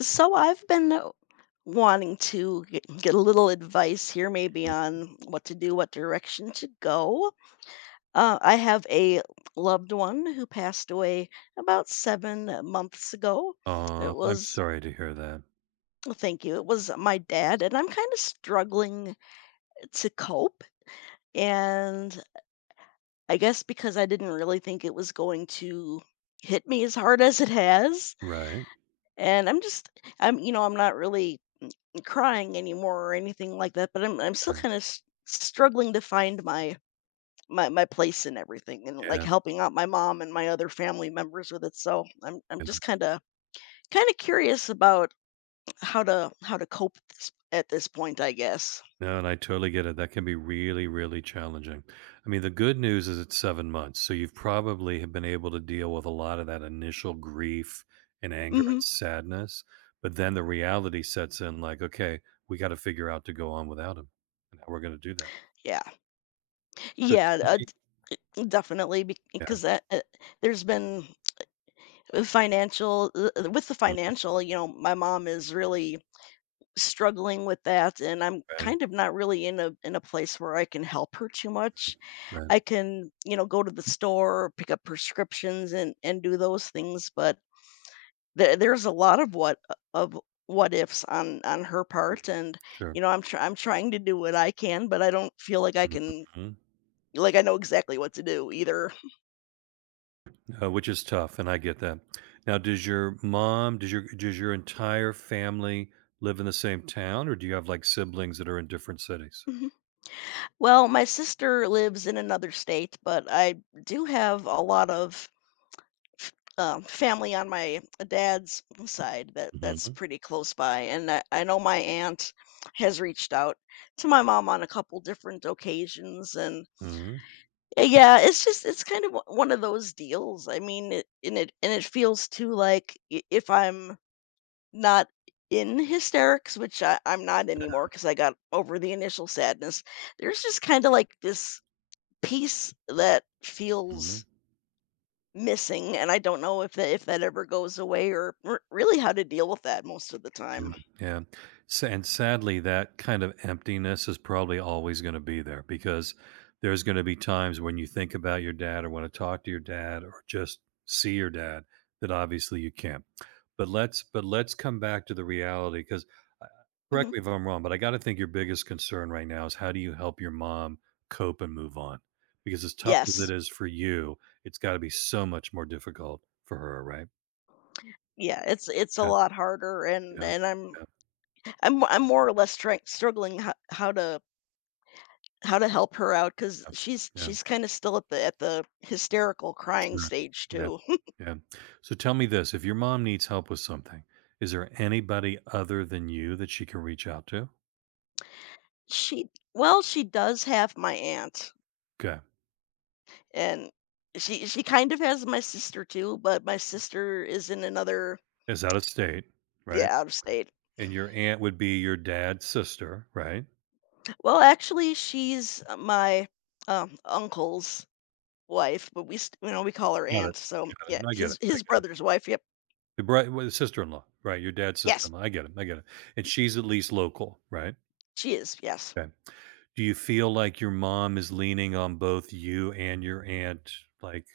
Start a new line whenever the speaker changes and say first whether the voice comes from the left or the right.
left: So I've been wanting to get a little advice here, maybe
right: Oh,
left: on what to do, what direction to go. I have a loved one who passed away about seven months ago. It
right: I'm
left: was,
right: sorry to hear that.
left: well, thank you, it was my dad, and I'm kind of struggling to cope. And I guess because I didn't really think it was going to hit me as hard as it has.
right: Right.
left: And I'm, you know, I'm not really crying anymore or anything like that, but I'm still
right: Um,
left: kind of struggling to find my my place in everything and like
right: yeah,
left: helping out my mom and my other family members with it. So I'm
right: yeah.
left: just kind of curious about how to cope with this, at this point, I guess.
right: No, and I totally get it. That can be really, really challenging. I mean, the good news is it's 7 months, so you've probably have been able to deal with a lot of that initial grief and anger
left: Hmm
right: and sadness, but then the reality sets in like, "Okay, we gotta figure out to go on without him, and how we're gonna do that."
left: Yeah,
right: So
left: yeah,
right: tell
left: uh,
right: me.
left: definitely
right: Yeah.
left: because there's been financial with the
right: Okay.
left: financial. You know, my mom is really struggling with that and I'm
right: Right.
left: kind of not really in a place where I can help her too much.
right: right,
left: I can, you know, go to the store, pick up prescriptions and do those things, but there's a lot of of what ifs on her part and
right: sure.
left: you know, I'm trying to do what I can, but I don't feel like I can
right: Mhm.
left: like I know exactly what to do either.
right: Which is tough, and I get that. Now, does your mom, does your entire family live in the same town, or do you have like siblings that are in different cities?
left: Well, my sister lives in another state, but I do have a lot of family on my dad's side that that's
right: Hmm.
left: pretty close by, and I know my aunt has reached out to my mom on a couple different occasions, and
right: Hmm.
left: yeah, it's just it's kind of one of those deals. I mean, it feels too like if I'm not in hysterics, which I'm not anymore because I got over the initial sadness. There's just kind of like this piece that
right: Hmm.
left: feels missing, and I don't know if that ever goes away or r really how to deal with that most of the
right: Yeah.
left: time.
right: Yeah. Sa and sadly, that kind of emptiness is probably always gonna be there because there's gonna be times when you think about your dad or wanna talk to your dad or just see your dad that obviously you can't. But let's come back to the reality because
left: Mhm.
right: correct me if I'm wrong, but I gotta think your biggest concern right now is how do you help your mom cope and move on? Because as tough as it
left: Yes.
right: is for you, it's gotta be so much more difficult for her, right?
left: Yeah, it's a
right: 'Kay.
left: lot harder
right: Yeah.
left: and I'm
right: Yeah.
left: I'm I'm more or less struggling how to help her out because
right: Yeah. Yeah.
left: she's kinda still at the hysterical crying
right: Sure.
left: stage
right: Yeah.
left: too.
right: Yeah. So tell me this, if your mom needs help with something, is there anybody other than you that she can reach out to?
left: She Well, she does have my aunt,
right: Okay.
left: and she kind of has my sister too, but my sister is in another—
right: Is out of state, right?
left: yeah, out of state.
right: And your aunt would be your dad's sister, right?
left: Well, actually, she's my uncle's wife, but you know, we call her
right: Got it.
left: aunt. So
right: Got it.
left: yeah,
right: No, I get it. I
left: his
right: get it.
left: brother's wife. Yep.
right: The well, the sister-in-law, right? Your dad's
left: Yes,
right: sister-in-law. I get it. I get it. And she's at least local, right?
left: she is. Yes.
right: Okay. Do you feel like your mom is leaning on both you and your aunt, like,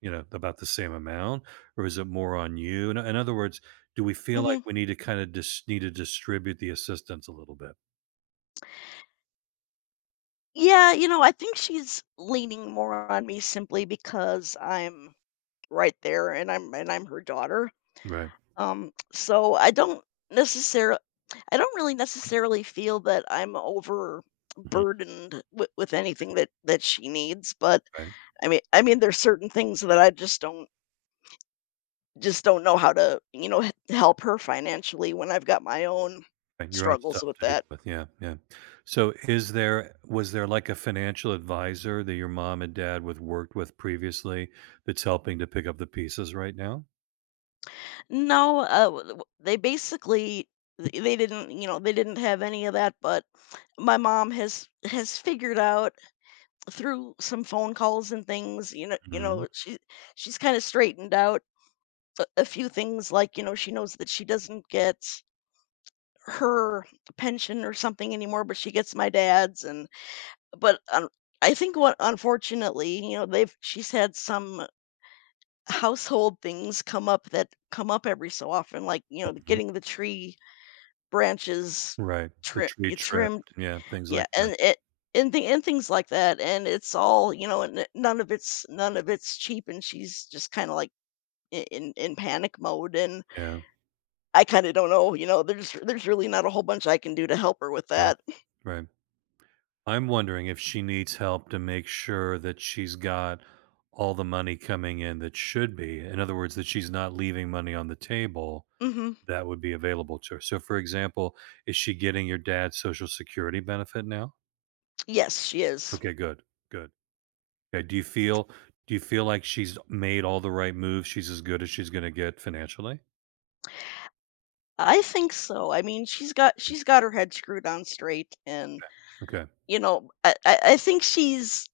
right: you know, about the same amount, or is it more on you? In other words, do we feel like
left: hmm
right: we need to distribute the assistance a little bit?
left: Yeah, you know, I think she's leaning more on me simply because I'm right there, and I'm her daughter.
right: Right.
left: So I don't necessarily, I don't really necessarily feel that I'm
right: Mhm.
left: overburdened with anything that that she needs, but
right: Right.
left: I mean there's certain things that I just don't— just don't know how to, you know, h help her financially when I've got my own
right: Right. Your own
left: struggles
right: stuff
left: with
right: to deal
left: that.
right: with. Yeah. Yeah. So, is there, was there like a financial advisor that your mom and dad would worked with previously that's helping to pick up the pieces right now?
left: No, w w they basically they didn't, you know, they didn't have any of that, but my mom has figured out through some phone calls and things, you
right: Mhm.
left: know, she's kinda straightened out a few things, like, you know, she knows that she doesn't get her pension or something anymore, but she gets my dad's. And But, um, I think what, unfortunately, you know, they've she's had some household things come up that come up every so often, like, you know,
right: Mhm.
left: getting the tree branches
right: Right. The tree trimmed.
left: trimmed—
right: Yeah. Things
left: yeah,
right: like that.
left: and it— and things like that, and it's all, you know, and none of it's cheap, and she's just kinda, like, I in panic mode, and
right: Yeah.
left: I kinda don't know, you know, there's really not a whole bunch I can do to help her with
right: Right.
left: that.
right: Right. I'm wondering if she needs help to make sure that she's got all the money coming in that should be. In other words, that she's not leaving money on the table
left: Mhm.
right: that would be available to her. So, for example, is she getting your dad's social security benefit now?
left: Yes, she is.
right: Okay, good, good. Okay, do you feel like she's made all the right moves? She's as good as she's going to get financially.
left: I think so. I mean, she's got her head screwed on straight, and
right: Okay.
left: you know, I think she's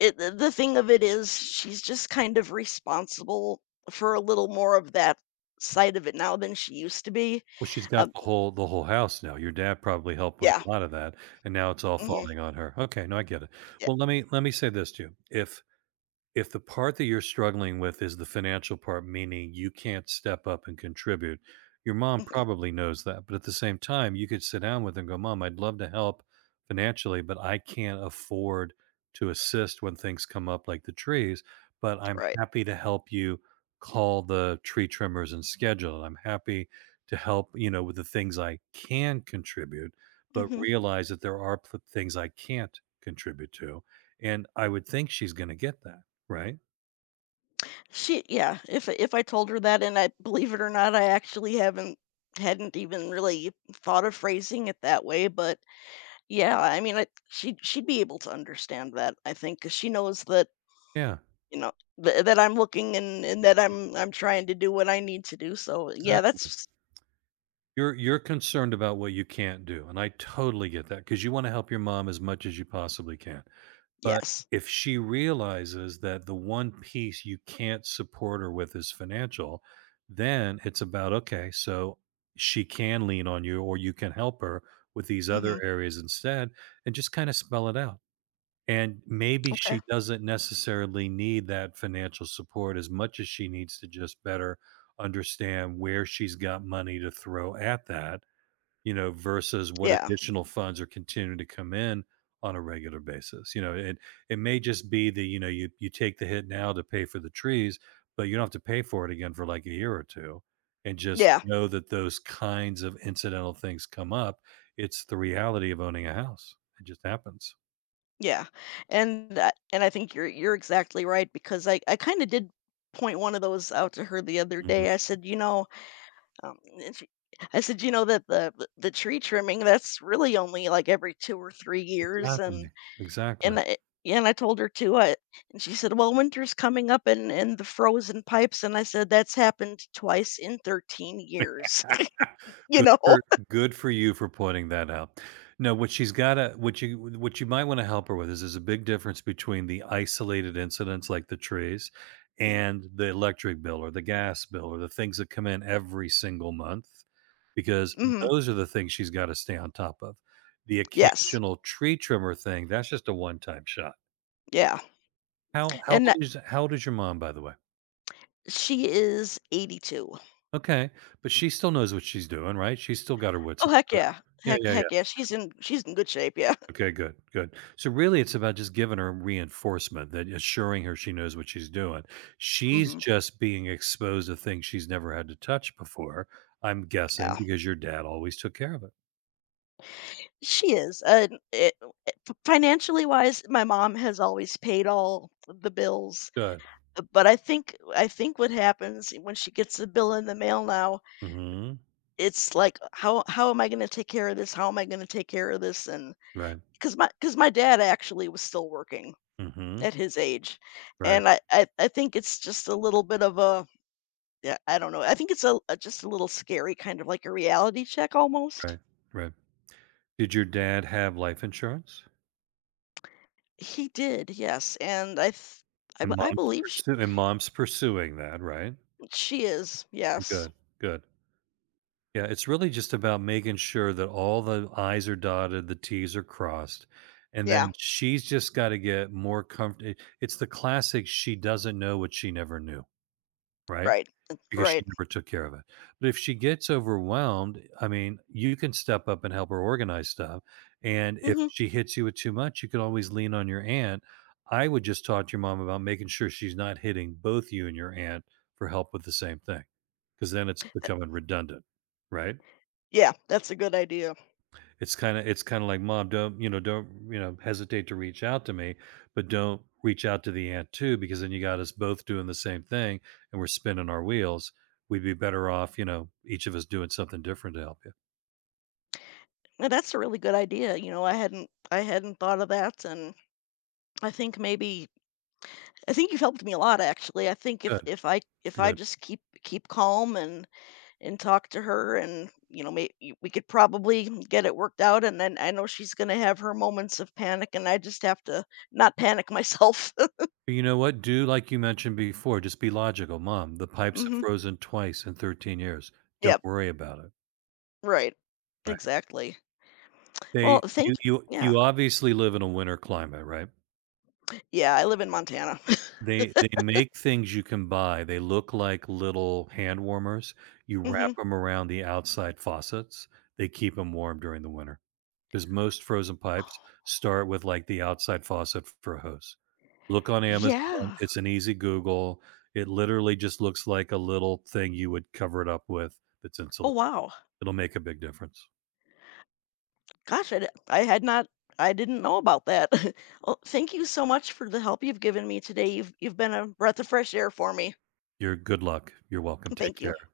left: it, the thing of it is she's just kind of responsible for a little more of that side of it now than she used to be.
right: Well, she's got
left: Um,
right: the whole house now. Your dad probably helped with
left: yeah.
right: a lot of that, and now it's all
left: hmm
right: falling on her. Okay, no, I get it.
left: yeah.
right: Well, let me say this to you. If the part that you're struggling with is the financial part, meaning you can't step up and contribute, your mom
left: hmm
right: probably knows that. But at the same time, you could sit down with her and go, "Mom, I'd love to help financially, but I can't afford to assist when things come up like the trees. But I'm
left: right.
right: happy to help you call the tree trimmers and schedule it. I'm happy to help, you know, with the things I can contribute, but
left: hmm
right: realize that there are things I can't contribute to." And I would think she's going to get that. Right?
left: She— yeah. If I told her that, and, I believe it or not, I actually haven't hadn't even really thought of phrasing it that way, but yeah, she she'd be able to understand that I think because she knows that,
right: Yeah.
left: you know, th that I'm looking and that I'm trying to do what I need to do, so yeah,
right: Exactly.
left: that's—
right: You're concerned about what you can't do, and I totally get that because you wanna help your mom as much as you possibly can. But
left: yes.
right: if she realizes that the one piece you can't support her with is financial, then it's about, okay, so she can lean on you or you can help her with these other
left: Mhm,
right: areas instead, and just kinda spell it out. And maybe
left: okay.
right: she doesn't necessarily need that financial support as much as she needs to just better understand where she's got money to throw at that, you know, versus what
left: Yeah,
right: additional funds are continuing to come in on a regular basis. You know, it may just be that, you know, you take the hit now to pay for the trees, but you don't have to pay for it again for like a year or two. And just
left: yeah,
right: know that those kinds of incidental things come up. It's the reality of owning a house. It just happens.
left: yeah, and I think you're exactly right because I kinda did point one of those out to her the other
right: Mhm.
left: day. I said, "You know," um, and she I said, "You know that the the tree trimming, that's really only, like, every 2 or 3 years." And—
right: Exactly, exactly.
left: and I— yeah, and I told her too, I— and she said, "Well, winter's coming up and the frozen pipes," and I said, "That's happened twice in 13 years." You
right: Good
left: know?
right: for good for you for pointing that out. No, what she's gotta what you might wanna help her with is there's a big difference between the isolated incidents like the trees and the electric bill or the gas bill or the things that come in every single month, because
left: Mhm.
right: those are the things she's gotta stay on top of. The
left: Yes.
right: occasional tree trimmer thing, that's just a one-time shot.
left: Yeah.
right: How how
left: And that—
right: old is how old is your mom, by the way?
left: she is 82.
right: Okay, but she still knows what she's doing, right? She's still got her wits
left: Oh,
right: about
left: heck
right: her.
left: yeah.
right: Yeah, yeah,
left: Heck yeah, she's in good shape, yeah.
right: okay, good, good. So really it's about just giving her reinforcement that assuring her she knows what she's doing. She's
left: Mhm.
right: just being exposed to things she's never had to touch before, I'm guessing
left: Yeah.
right: because your dad always took care of it.
left: She is, and it— it, f financially wise, my mom has always paid all the bills,
right: Good.
left: but I think what happens when she gets a bill in the mail now,
right: Mhm.
left: it's like, how am I gonna take care of this? How am I gonna take care of this? And
right: Right.
left: because my dad actually was still working
right: Mhm.
left: at his age,
right: Right.
left: and I think it's just a little bit of a— yeah, I don't know. I think it's a just a little scary, kind of like a reality check almost.
right: Right. Right. Did your dad have life insurance?
left: He did, yes, and I th I b
right: And
left: I believe she—
right: and mom's pursuing that, right?
left: she is, yes.
right: Good. Good. Yeah, it's really just about making sure that all the I's are dotted, the T's are crossed. And then
left: Yeah,
right: she's just got to get more comfortable. It's the classic, she doesn't know what she never knew, right?
left: right,
right: Because she
left: right.
right: never took care of it. But if she gets overwhelmed, I mean, you can step up and help her organize stuff. And if
left: Mhm.
right: she hits you with too much, you can always lean on your aunt. I would just talk to your mom about making sure she's not hitting both you and your aunt for help with the same thing, because then it's becoming redundant, right?
left: Yeah, that's a good idea.
right: It's kinda like, "Mom, don't hesitate to reach out to me, but don't reach out to the aunt too, because then you got us both doing the same thing and we're spinning our wheels. We'd be better off, you know, each of us doing something different to help you."
left: And that's a really good idea, you know, I hadn't thought of that, and I think maybe I think you've helped me a lot, actually. I think if
right: Good,
left: if I
right: good.
left: just keep calm and talk to her, and you know, maybe we could probably get it worked out, and then I know she's going to have her moments of panic, and I just have to not panic myself.
right: You know what? Do like you mentioned before, just be logical, "Mom, the pipes have
left: Mhm.
right: frozen twice in 13 years. Don't
left: Yep.
right: worry about it."
left: Right.
right: Right?
left: Exactly. Well,
right: They
left: thank—
right: you you
left: yeah.
right: you obviously live in a winter climate, right?
left: Yeah, I live in Montana.
right: They make things you can buy, they look like little hand warmers, you wrap
left: Mhm.
right: them around the outside faucets, they keep them warm during the winter because most frozen pipes start with, like, the outside faucet for a hose. Look on Amazon,
left: Yeah.
right: it's an easy Google, it literally just looks like a little thing you would cover it up with that's
left: Oh
right: insulated.
left: wow.
right: It'll make a big difference.
left: Gosh, I had not— I didn't know about that. Well, thank you so much for the help you've given me today. You've been a breath of fresh air for me.
right: You're good luck, you're welcome, take
left: Thank you.
right: care.